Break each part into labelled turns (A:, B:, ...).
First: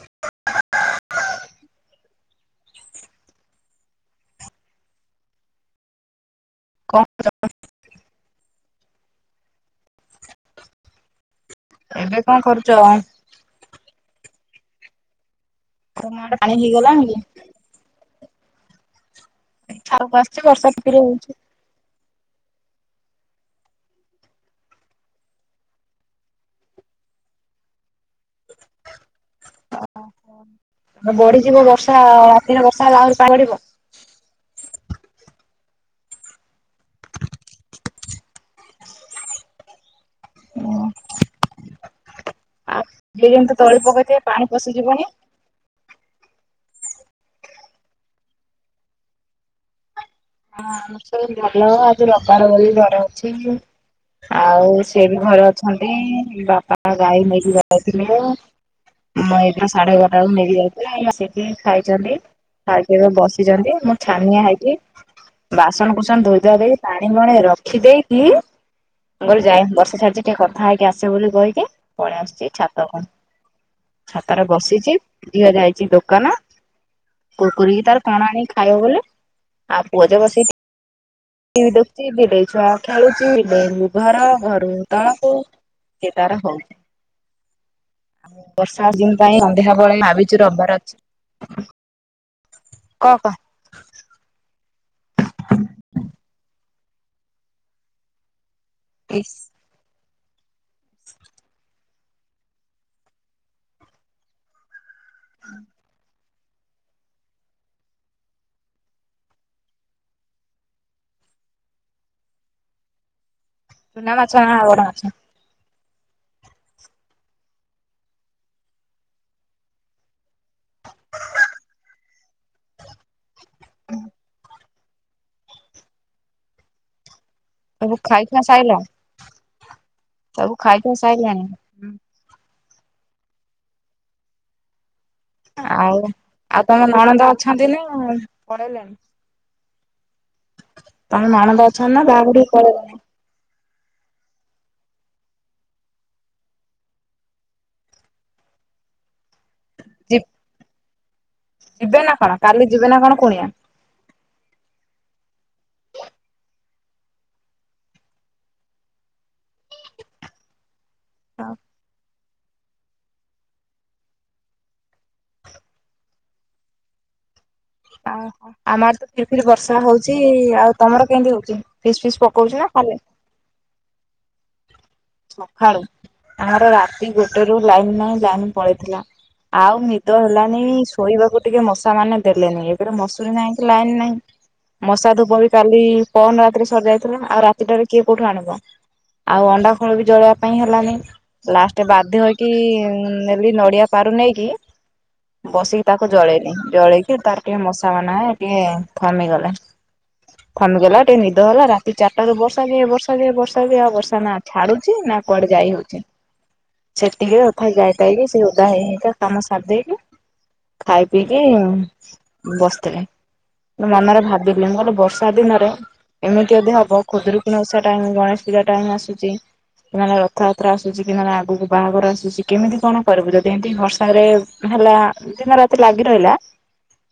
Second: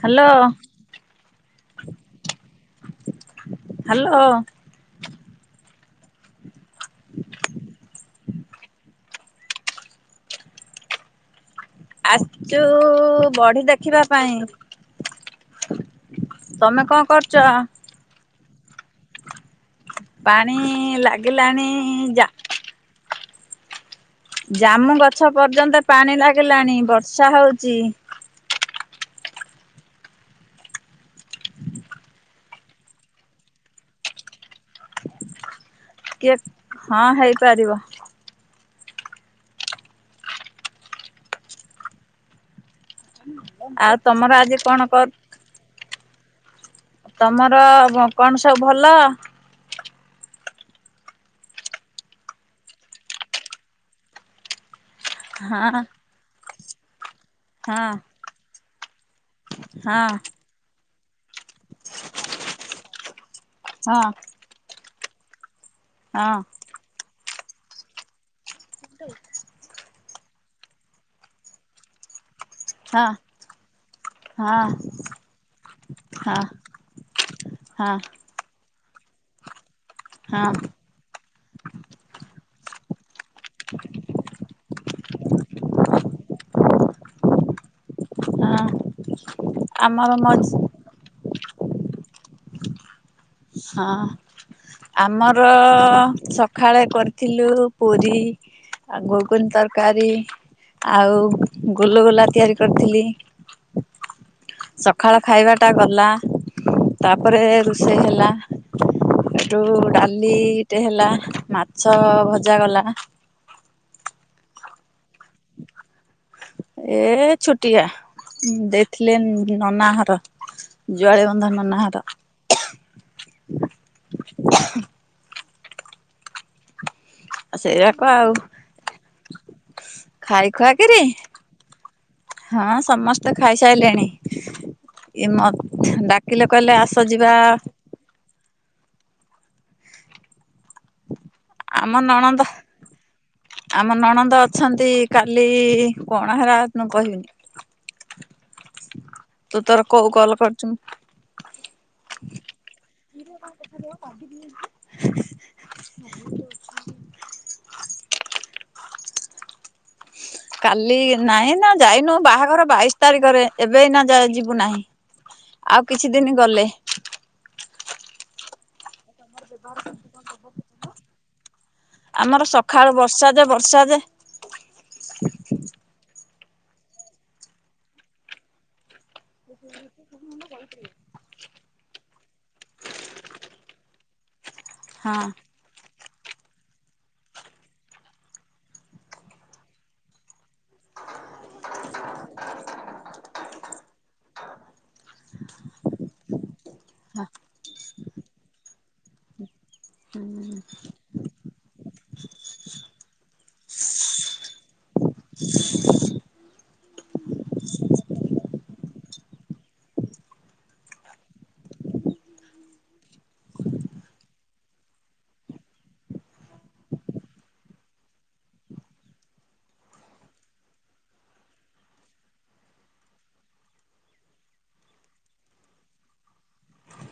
A: Hello. Hello.
B: କଣ କରୁଛ? ଏବେ କଣ
A: ଆସଛୁ
B: କରୁଛ?
A: ବଢି ଦେଖିବା ପାଇଁ।
B: ତମ ଆଡେ ପାଣି ହେଇଗଲାଣି କି?
A: ଚା
B: ଛାତକୁ ଆସିଛି
A: ପାଣି
B: ବର୍ଷା ଟିପିରେ ହଉଛି।
A: ଲାଗିଲାଣି ଯା ଜାମୁ ଗଛ ପର୍ଯ୍ୟନ୍ତ ପାଣି ଲାଗିଲାଣି ବର୍ଷା ହଉଛି।
B: ଓ ବଢିଯିବ ବର୍ଷା ଅଶିନ ବର୍ଷା ହେଲା ଆହୁରି ପା ବଡିବ।
A: କିଏ ହଁ ହେଇପାରିବ।
B: ଦୁଇ ଜମି ତଳି
A: ଆଉ
B: ପକେଇଥିବେ
A: ତମର
B: ପାଣି
A: ଆଜି କଣ କର
B: ପଶିଯିବନି।
A: ତମର କଣ ସବୁ ଭଲ?
B: ହଁ ଆମର ସବୁ ଭଲ ଆଜି ରବାର ବୋଲି ଘର ଅଛି। ଆଉ ସେ ବି ଘରେ
A: ହଁ
B: ଅଛନ୍ତି। ବାପା ମା ଗାଈ ନେଇକି
A: ହଁ
B: ଯାଇଥିଲେ। ମୁଁ, ଏଇତ ସାଢେ
A: ହଁ
B: ଏାଗାରଟାକୁ ନେଇ ଯାଇ ବସିକି ଖାଇଛନ୍ତି, ଖାଇକି ଏବେ ବସିଛନ୍ତି। ମୁଁ
A: ହଁ
B: ଛାନିଆ ହେଇକି ବାସନ କୂଶନ,
A: ହଁ
B: ଧୋଇ ଧଆ ଦେଇକି, ପାଣି ମଣେ ରଖିଦେଇକି, ଘରୁ ଯାଏ ବର୍ଷା ଛାଡ଼ିଛି। ଟିକେ କଥା ହେଇକି ଆସେ ବୋଲି କହିକି ପଳେଇ ଆସୁଛି ଛାତ କୁ।
A: ହଁ ହଁ
B: ଛତାରେ
A: ହଁ
B: ବସିଛି। ଝିଅ ଯାଇଛି ଦୋକାନ। କୁରକୁରି କି
A: ହଁ
B: ତାର କଣ ଆଣିକି ଖାଇବ ବୋଲେ ଆଉ ପୁଅ ଝିଅ
A: ହଁ
B: ବସିକି ଟିଭି ଦେଖୁଚି, ବିଲେଇ ଛୁଆ ଖେଳୁଛି। ବିଲେଇ ରୁ ଘର ଘରୁ ତଲକୁ ସେ ତାରା ହଉ [inaudible]
A: ହଁ
B: ବର୍ଷା ଦିନ ପାଇଁ ସନ୍ଧ୍ୟାବେଳେ
A: ଆମର
B: ଭାବିଛୁ
A: ମଝି
B: ରବିବାର ଅଛି। କ କହ।
A: ହଁ ଆମର ସ ସଖାଳେ କରିଥିଲୁ ପୁରୀ ଆଉ
B: ଇସ୍
A: ଘୁଗୁନି ତରକାରୀ। ଆଉ ଗୁଲୁଗୁଲା ତିଆରି କରିଥିଲି। ସକାଳ ଖାଇବା ଟା ଗଲା ତାପରେ ରୋଷେଇ ହେଲା। ଏଠୁ ଡାଲିଟେ ହେଲା ମାଛ ଭଜା କଲା।
B: ଚୁନା ମାଛ ନା ବଡ଼ ମାଛ?
A: ଏ ଛୁଟିଆ ଇଁ ଦେଇଥିଲେ ଇଁ ନନାଘର। ଜଳେ ବନ୍ଧ ନନାଘର।
B: ହୁଁ।
A: ଆଉ
B: ଏବୁ
A: ସେଇରାକ ଆଉ
B: ଖାଇ ଖୁଆ ସାଇଲ।
A: ଖାଇ
B: ସବୁ ଖୁଆ
A: ଖୁଆକିରି
B: ସାଇଲାଣି?
A: ହଁ ସମସ୍ତେ ଖାଇସାଇଲେଣି। ଇ ମତ
B: ଆଉ
A: ଡାକିଲେ କହିଲେ ଆସ ଯିବା।
B: ଅ ଉଁ ପଳେଇଲେଣି। ତମେ ନଣନ୍ଦ ଅଛ
A: ଆମ
B: ନା ବାହାଘର
A: ନଣନ୍ଦ
B: କୁ ପଳେଇଲଣି।
A: ଆମ ନଣନ୍ଦ ଅଛନ୍ତି। କାଲି କଣ ହେରା ନୁ କହିବିନି। ତୁ ତୋର କୋଉ କଲ କରିଛୁଁ।
B: ଯିବେ ନା କଣ କାଲି ଯିବେ ନା କଣ କୁଣିଆ?
A: ଚାବି ଦିଆ ହେଇଚି। କାଲି ନାହିଁ ନା ଯାଇନୁ। ବାହାଘର ବାଇଶ ତାରିଖରେ ଏବେ ଏଇନା ଯା ଯିବୁ ନାହିଁ ଆଉ କିଛି ଦିନି ଗଲେ।
B: ଆ ହଁ। ଆମ ଆଡ଼େ ଫିରି ଫିରି ବର୍ଷା ହଉଛି। ଆଉ ତମର କେମିତି ହଉଛି ଫିସ୍ ଫିସ୍
A: ଆମର
B: ପକଉଛି ନା
A: ସକାଳୁ
B: ଖାଲି?
A: ବର୍ଷା ଯେ ବର୍ଷା ଯେ।
B: ସକାଳୁ ଆମର ରାତି ଗୋଟେ ରୁ ଲାଇନ ନାଇଁ ଲାଇନ ପଳେଇଥିଲା। ଆଉ ନିଦ ହେଲାନି ଶୋଇବାକୁ ଟିକେ ମଶା ମାନେ ଦେଲେନି ଏକରେ ମସୁରୀ ନାହିଁ କି ଲାଇନ ନାହିଁ ମଶା
A: ହଁ।
B: ଧୂପ ବି। କାଲି ପନ ରାତିରେ ସରି ଯାଇଥିଲା। ଆଉ ରାତିଟାରେ କିଏ କୋଉଠୁ ଆଣିବ? ଆଉ ଅଣ୍ଡା ଖୋଳ ବି ଜଳେଆ ପାଇଁ ହେଲାନି ଲାଷ୍ଟ ବାଧ୍ୟ ହେଇକି ଇଁ ନେଲି ନଡିଆ ପାରୁ ନେଇକି। ବସିକି ତାକୁ ଜଳେଇନି। ଜଳେଇକି ତାର ଟିକେ ମଶା ମାନେ ଟିକେ ଥମିଗଲେ। ଥମିଗଲା ଟିକେ ନିଦ ହେଲା ରାତି ଚାରିଟାରୁ ବର୍ଷା ଯେ ବର୍ଷା ଯେ ବର୍ଷା ଯେ ଆଉ ବର୍ଷ ଛାଡୁଛି ନା କୁଆଡେ ଯାଇ ହଉଛି। ସେ ଟିକେ ତଥାପି ଯାଇ ତାଇକି ସେ ଓଦା ହେଇ ହେଇକା କାମ ସାରି ଦେଇକି ଖାଇ ପିଇକି ଉଁ ବସିଥିଲି। ମନରେ ଭାବିଲି ମୁଁ କହିଲି ବର୍ଷା ଦିନରେ। ଏମିତି ଯଦି ହବ ଖୁଦୁରୁକୁଣୀ ଓଷା ଟାଇମ, ଗଣେଷ ପୂଜା ଟାଇମ ଆସୁଛି। କି ମାନେ ରଥଯାତ୍ରା ଆସୁଛି କି ମାନେ ଆଗକୁ ବାହାଘର ଆସୁଛି କେମିତି କଣ କରିବୁ ଯଦି ଏମିତି ବର୍ଷା ରେ। ହେଲା ଦିନ ରାତି ଲାଗି ରହିଲା।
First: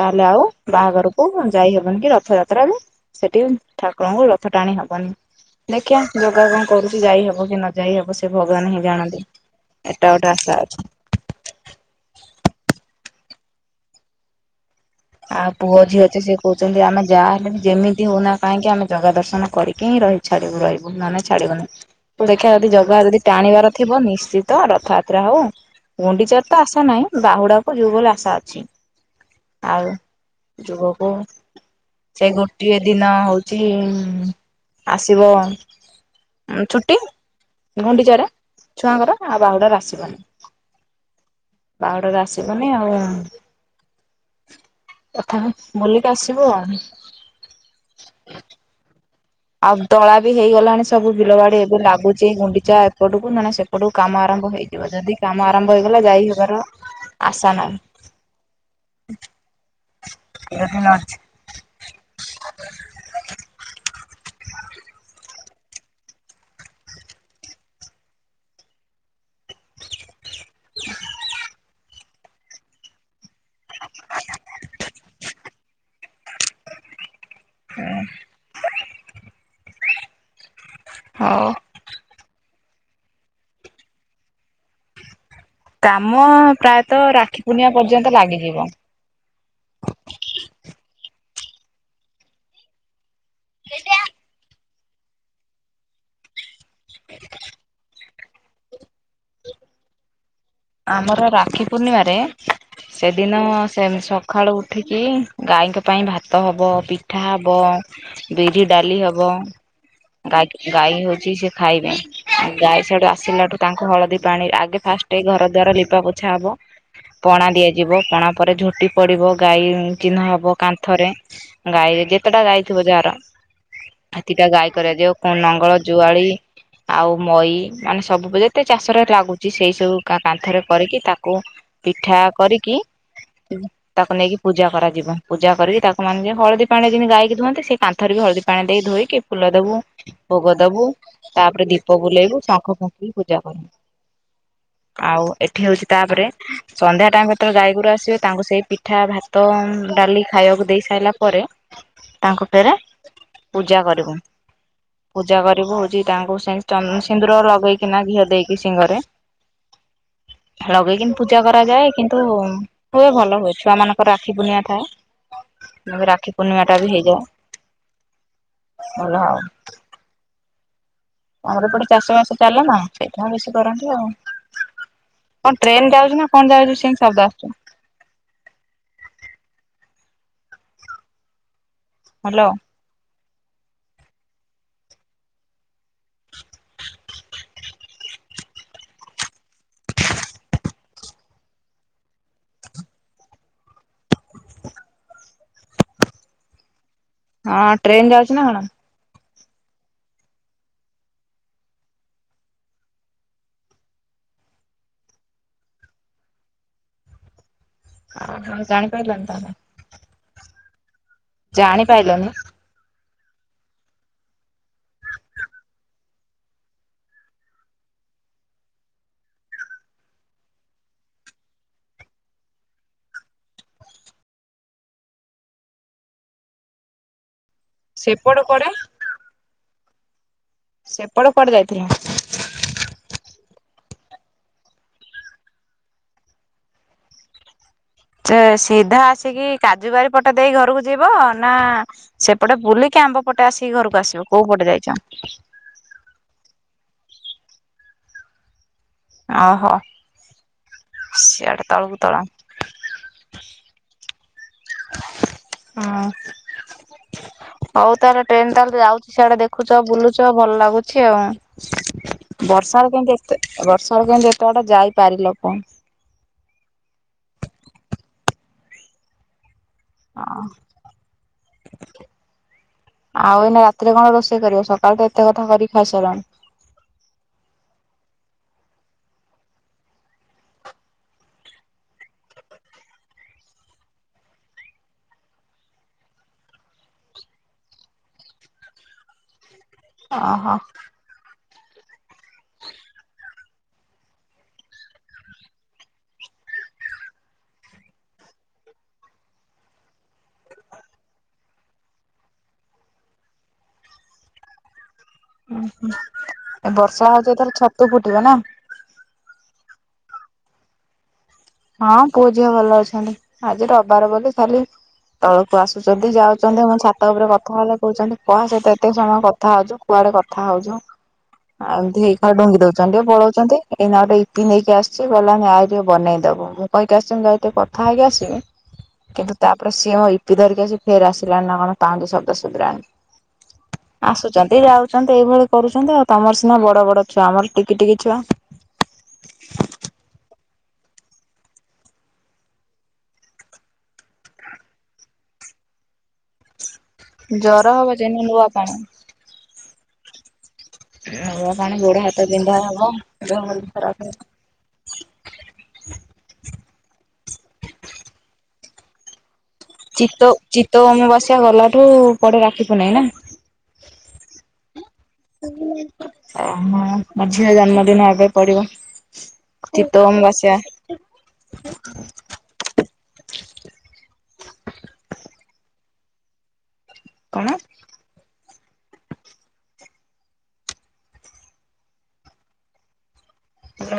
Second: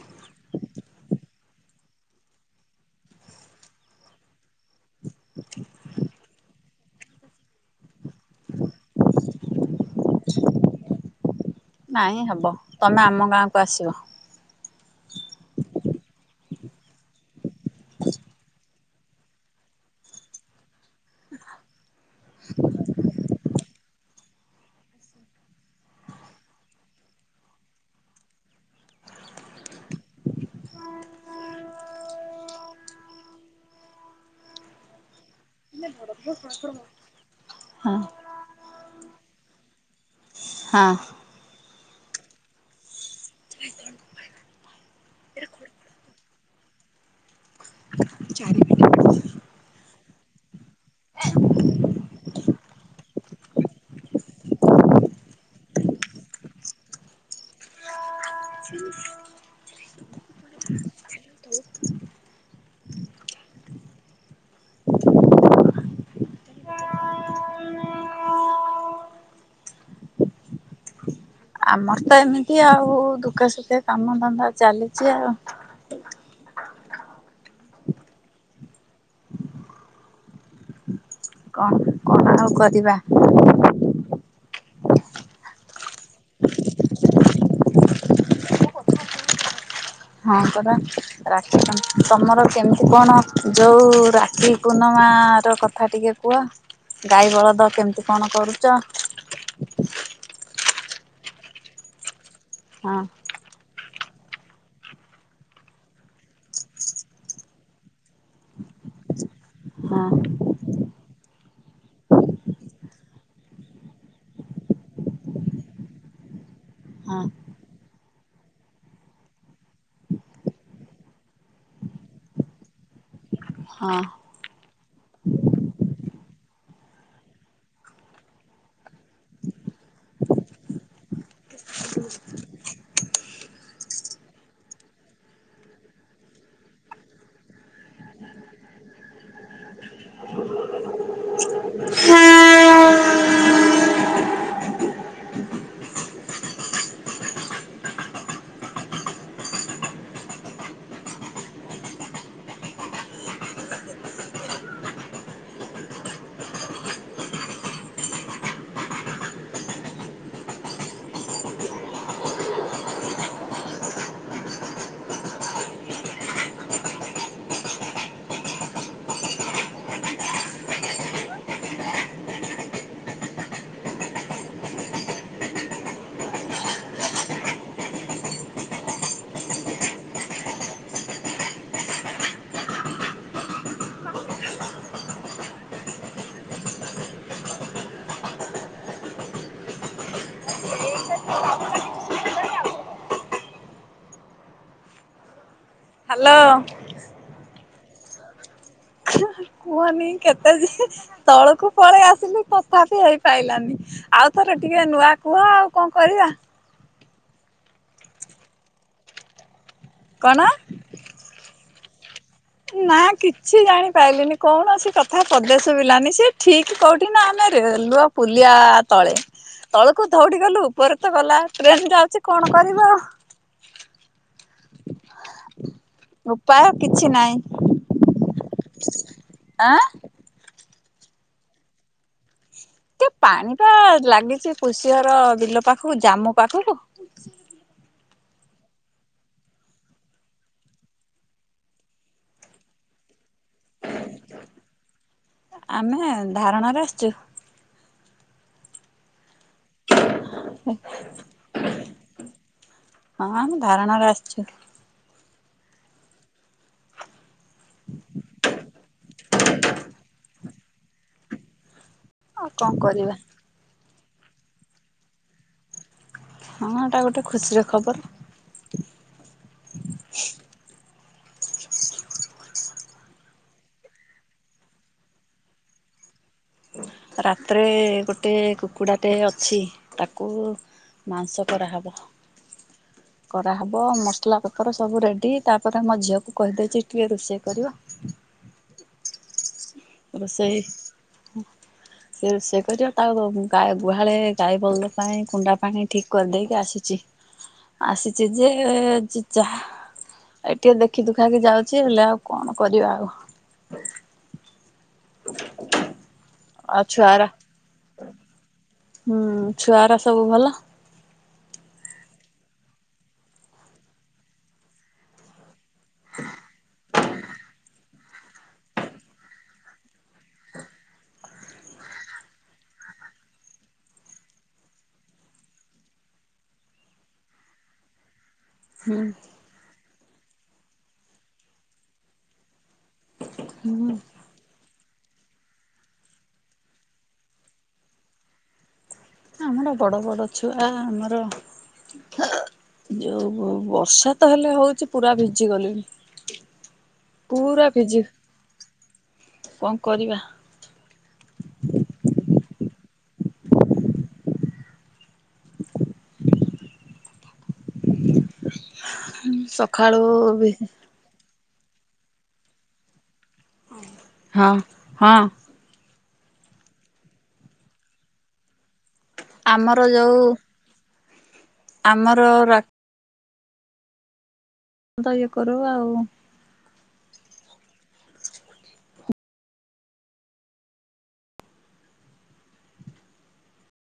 B: ତାହେଲେ ଆଉ ବାହାଘରକୁ ଉଁ ଯାଇହେବନି କି ରଥଯାତ୍ରା ବି। ସେଠି ଠାକୁରଙ୍କୁ ରଥ ଟାଣି ହବନି ଦେଖିବା ଜଗା କ କରୁଛି ଯାଇ ହବ କି ନ ଯାଇ ହବ ସେ ଭଗବାନ ହିଁ ଜାଣନ୍ତି। ଏଟା ଗୋଟେ ଆଶା ଅଛି।
A: ନାଇଁ ହବ ତମେ ଆମ ଗାଁକୁ ଆସିବ।
B: ଆଉ ପୁଅ ଯିଏ ଅଛି ସେ କହୁଛନ୍ତି ଆମେ ଯାହା ହେଲେ ବି ଯେମିତି ହଉନା କାହିଁକି ଆମେ ଜଗା ଦର୍ଶନ କରିକି ହିଁ ରହି ଛାଡ଼ିବୁ ରହିବୁ ନହେନେ ଛାଡିବୁନି। ଦେଖିଆ ଯଦି ଜଗା ଯଦି ଟାଣିବାର ଥିବ ନିଶ୍ଚିତ ରଥଯାତ୍ରା ହଉ। ଗୁଣ୍ଡିଚାର ତ ଆଶା ନାହିଁ ବାହୁଡାକୁ ଯିବୁ ବୋଲି ଆଶା ଅଛି। ଆଉ ଯୁଗକୁ। ସେ ଗୋଟିଏ ଦିନ ହଉଛି ଉଁ ଆସିବ। ଉଁ ଛୁଟି
A: ହଁ
B: ଗୁଣ୍ଡିଚାରେ ଛୁଆଙ୍କର ଆଉ ବାହୁଡରେ ଆସିବନି।
A: ହଁ।
B: ବାହୁଡାରେ ଆସିବନି ଆଉ। କଥା ବୁଲିକି ଆସିବୁ ଆଉ। ଆଉ ଦଳା ବି ହେଇଗଲାଣି ସବୁ ବିଲ ବାଡି ଏବେ ଲାଗୁଛି ଗୁଣ୍ଡିଚା ଏପଟକୁ ନହେନେ ସେ ପଟୁ କାମ ଆରମ୍ଭ ହେଇଯିବ ଯଦି କାମ ଆରମ୍ଭ ହେଇଗଲା ଯାଇ ହେବାର ଆଶା ନାହିଁ।
A: ହ [unintelligible]
B: ଏଇରା ଖୁଲା ଅଛି। [unintelligible]
A: ଆମର ତ ଏମିତି ଆଉ ଦୁଃଖ ସୁଖେ କାମ ଧନ୍ଦା ଚାଲିଛି ଆଉ।
B: ହୁଁ। ହଉ।
A: କ। [unintelligible] ଆଉ କରିବା।
B: କାମ ପ୍ରାୟତଃ ରାକ୍ଷୀ ପୁର୍ଣିମା ପର୍ଯ୍ୟନ୍ତ ଲାଗିଯିବ।
A: ହଁ ପରା ରାକ୍ଷୀ ତମର କେମିତି କଣ ଯୋଉ ରାକ୍ଷୀ ପୂର୍ଣ୍ଣମା ର କଥା ଟିକେ କୁହ ଗାଈ ବଳଦ କେମିତି କଣ କରୁଛ?
B: ଆମର ରାକ୍ଷୀ ପୂର୍ଣ୍ଣିମାରେ
A: ହଁ
B: ସେଦି ଦିନ ସେ ସକାଳୁ ଉଠିକି ଗାଈଙ୍କ ପାଇଁ ଭାତ ହବ, ପିଠା ହେବ। ବିରି ଡାଲି ହବ
A: ହଁ
B: ଗାଈ ଗାଈ ହଉଛି ସେ ଖାଇବେ। ଆଉ ଗାଈ ସଆଠୁ ଆସିଲାଠୁ ତାଙ୍କୁ ହଳଦୀ ପାଣି ଆଗେ ଫାଷ୍ଟ ଘର ଦ୍ଵାର ଲିପା ପୋଛା ହବ।
A: ହଁ
B: ପଣା ଦିଆଯିବ ପଣା ପରେ ଝୋଟି ପଡିବ, ଗାଈ ଚିହ୍ନ ହବ କାନ୍ଥରେ। ଗାଇ ଯେତେଟା ଗାଇଥିବ ଯାହାର।
A: ହଁ।
B: ହାତିଟା ଗାଈ କରାଯାଉ କଣ ନଙ୍ଗଳ, ଜୁଆଳି ଆଉ ମଈ ମାନେ ସବୁ ଯେତେ ଚାଷରେ ଲାଗୁଛି ସେଇ ସବୁ କା କାନ୍ଥରେ କରିକି ତାକୁ ପିଠା କରିକି ତାକୁ ନେଇକି ପୂଜା କରାଯିବ। ପୂଜା କରିକି ତାକୁ ମାନେ ହଳଦୀ ପାଣି ଯେମି ଗାଇକି ଧୁଅନ୍ତି ସେ କାନ୍ଥରେ ବି ହଳଦୀ ପାଣି ଦେଇି ଧୋଇକି ଫୁଲ ଦବୁ, ଭୋଗ ଦବୁ ତାପରେ ଦୀପ ବୁଲେଇବୁ ଶଙ୍ଖ ଫୁଙ୍କି ପୂଜା କରିବୁ। ଆଉ ଏଠି ହଉଛି ତାପରେ ସନ୍ଧ୍ୟା ଟାଇମ୍ ଭିତରେ ଗାଈଗୋରୁ ଆସିବେ ତାଙ୍କୁ ସେଇ ପିଠା, ଭାତ, ଡାଲି ଖାଇବାକୁ ଦେଇ ସାରିଲା ପରେ ତାଙ୍କ ଫେରେ ପୂଜା କରିବୁ। ପୂଜା କରିବ ହଉଛି ତାଙ୍କୁ ସେ ସିନ୍ଦୁର ଲଗେଇକିନା ଘିଅ ଦେଇକି ସିଂଙ୍ଗରେ। ଲଗେଇକିନି ପୂଜା କରାଯାଏ କିନ୍ତୁ ହୁଏ ଭଲ ହୁଏ ଛୁଆ ମାନଙ୍କର ରାକ୍ଷୀ ପୂର୍ଣ୍ଣିମା ଥାଏ। ଏ ରାକ୍ଷୀ ପୂର୍ଣ୍ଣିମା ଟା ବି ହେଇଯିବ ଭଲ ଆଉ।
A: [inaudible]
B: ଆମର ଏ ପଟେ ଚାଷ ବାସ ଚାଲ ନା ସେଇଠା ବେଶୀ କରନ୍ତି ଆଉ। କଣ ଟ୍ରେନ୍ ଯାଉଛି ନା କଣ ଯାଉଛି ସେମିତି ଶବ୍ଦ ଆସୁଛି?
A: [inaudible]
B: ହ୍ୟାଲୋ। [inaudible]
A: ହ୍ୟାଲୋ।
B: ହଁ ଟ୍ରେନ୍ ଯାଉଛି ନା କଣ?
A: କୁହନି କେତେ ଯେ ତଳକୁ ପଳେଇ ଆସିଲି ତଥାପି ହେଇପାଇଲାନି। ଆଉଥରେ ଟିକେ ନୂଆ କୁହ ଆଉ କଣ କରିବା?
B: ହଁ ହଁ ଜାଣିପାରିଲାନି ତାହେଲେ।
A: କଣ?
B: ଜାଣିପାଇଲନି?
A: ନା କିଛି ଜାଣିପାଇଲିନି କୌଣସି କଥା ପଦେ ଶୁଭିଲାନି। ସେ ଠିକ କୋଉଠି ନା ଆମେ ରେଲୁୱ ପୁଲିଆ ତଳେ। ତଳକୁ ଧଉଡି଼ ଗଲୁ ଉପରେ ତ ଗଲା ଟ୍ରେନ ଯାଉଛି କଣ କରିବୁ ଆଉ? ଉପାୟ କିଛି ନାହିଁ।
B: ସେପଟ କୁଆଡ଼େ?
A: ଆଁ?
B: ସେପଟ କୁଆଡେ ଯାଇଥିଲ?
A: ଏତେ ପାଣି ଟା ଲାଗିଛି କୃଷିଅର ବିଲ ପାଖକୁ ଜାମୁ ପାଖକୁ।
B: ସେ ସିଧା ଆସିକି କାଜୁ ବାରି ପଟ ଦେଇ ଘରକୁ ଯିବ ନା ସେପଟେ ବୁଲିକି ଆମ୍ବ ପଟେ ଆସିକି ଘରକୁ ଆସିବ କୋଉ ପଟେ ଯାଇଛ?
A: ଆମେ ଧାରଣାରେ ଆସିଛୁ।
B: ଓହୋ ସିଆଡେ ତଳକୁ ତଳ
A: ହଁ ଆମେ ଧାରଣାରେ ଆସିଛୁ
B: ହଁ
A: [inaudible]
B: ହଉ ତାହେଲେ ଟ୍ରେନ ତାହେଲେ ଯାଉଛି ସିଆଡେ ଦେଖୁଛ ବୁଲୁଛ ଭଲ ଲାଗୁଛି ଆଉ
A: ଆଉ କଣ
B: ବର୍ଷା ର କେମତି
A: କରିବା
B: ଏତେ ବର୍ଷା ର କେମିତି ଏତେ ବାଡେ ଯାଇପାରିଲ କଣ
A: ହଁ ଏଟା ଗୋଟେ ଖୁସିର ଖବର
B: ହଁ ଆଉ ଏଇନା ରାତିରେ କଣ ରୋଷେଇ କରିବ ସକାଳୁ ତ ଏତେ କଥା କରିକ ଖାଇସାରିଲାଣି
A: ରାତିରେ ଗୋଟେ କୁକୁଡ଼ାଟେ ଅଛି ତାକୁ ମାଂସ କରା ହବ କରାହେବ ମସଲା ପତର ସବୁ ରେଡି ତାପରେ ମୋ ଝିଅକୁ କହିଦେଇଛି ଟିକେ ରୋଷେଇ କରିବ
B: ଓହୋ
A: ରୋଷେଇ ସେ ସେ କରି ତାକୁ ଗା ଗୁହାଳି ଗାଈ ବଲଦ ପାଇଁ କୁଣ୍ଡା ପାଣି ଠିକ କରିଦେଇକି ଆସିଛି ଆସିଛି ଯେ ଚା ଏ ଟିକେ ଦେଖି ଦୁଖାକି ଯାଉଛି ହେଲେ ଆଉ କଣ କରିବା ଆଉ
B: ଉୁ ହୁଁ ଏ
A: ଆଉ
B: ବର୍ଷା
A: ଛୁଆର
B: ହଉଛି ଥର ଛତୁ ଫୁଟିବ ନା
A: ହୁଁ ଛୁଆର ସବୁ ଭଲ
B: ହଁ ପୁଅ ଝିଅ ଭଲ ଅଛନ୍ତି ଆଜି ରବାର ବୋଲି ଖାଲି ତଳକୁ ଆସୁଛନ୍ତି ଯାଉଛନ୍ତି ମୋ ଛାତ ଉପରେ କଥା ହେଲେ କହୁଛନ୍ତି କୁଣ ସହିତ ଏତେ ସମୟ କଥା ହଉଚୁ କୁଆଡେ କଥା ହଉଛୁ ଆଉ ଏମତି ଏଇ ଖା ଡୁଙ୍ଗି ଦଉଛନ୍ତି ପଳଉଛନ୍ତି ଏଇ ନାଁ ଗୋଟେ ଇପି ନେଇକି ଆସିଛି ଗଲାଣି ଆଉ ଟିକେ ବନେଇନି ଦେବ ମୁଁ କହିକି ଆସି ଯ ଏ ଟିକେ କଥା ହେଇକି ଆସିବି
A: ହୁଁ।
B: କିନ୍ତୁ ତାପରେ ସିଏ ମୋ ଇପି ଧରିକି ଆ ଫେର ଆସିଲାଣି ନା କଣ ପାଉଁଜି ଶବ୍ଦ ସୁବିଲାଣି।
A: ହୁଁ।
B: ଆସୁଛନ୍ତି ଯାଉଛନ୍ତି ଏଇଭଳି କରୁଛନ୍ତି ଆଉ ତମର ସିନା ବଡ ବଡ ଛୁଆ ଆମର ଟିକି ଟିକି ଛୁଆ।
A: ଆମର ବଡ଼ ବଡ଼ ଛୁଆ ଆମର। ଯୋଉ ବର୍ଷା ତ ହେଲେ ହଉଛି ପୁରା ଭିଜି ଗଲିଣି। ପୁରା
B: ଜର ହବ ଯେନେ ନୂଆ ପାଣି
A: ଫିଜିବ କଣ କରିବା?
B: ହ ପାଣି ଗୋଡ ହାତ ବିନ୍ଧା ହବ ଦେହ ଖରାପ ହେବା।
A: ସତ [unintelligible]
B: ଚିତ୍ତ ଚିତ୍ତ ଅମାବାସ୍ୟା ଗଲାଠୁ ପଡେ ରାଖି ପୂଣ୍ଣିମା ନା।
A: ହଁ ହଁ।
B: ଓହୋ! ମୋ ଝିଅ ଜନ୍ମଦିନ ଏବେ ପଡିବ।
A: ଆମର
B: ଚିତ୍ତେଉ
A: ଯୋଉ
B: ଅମାବାସ୍ୟା
A: ଆମର ରା ତ ଇଏ କରୁ ଆଉ।
B: କଣ?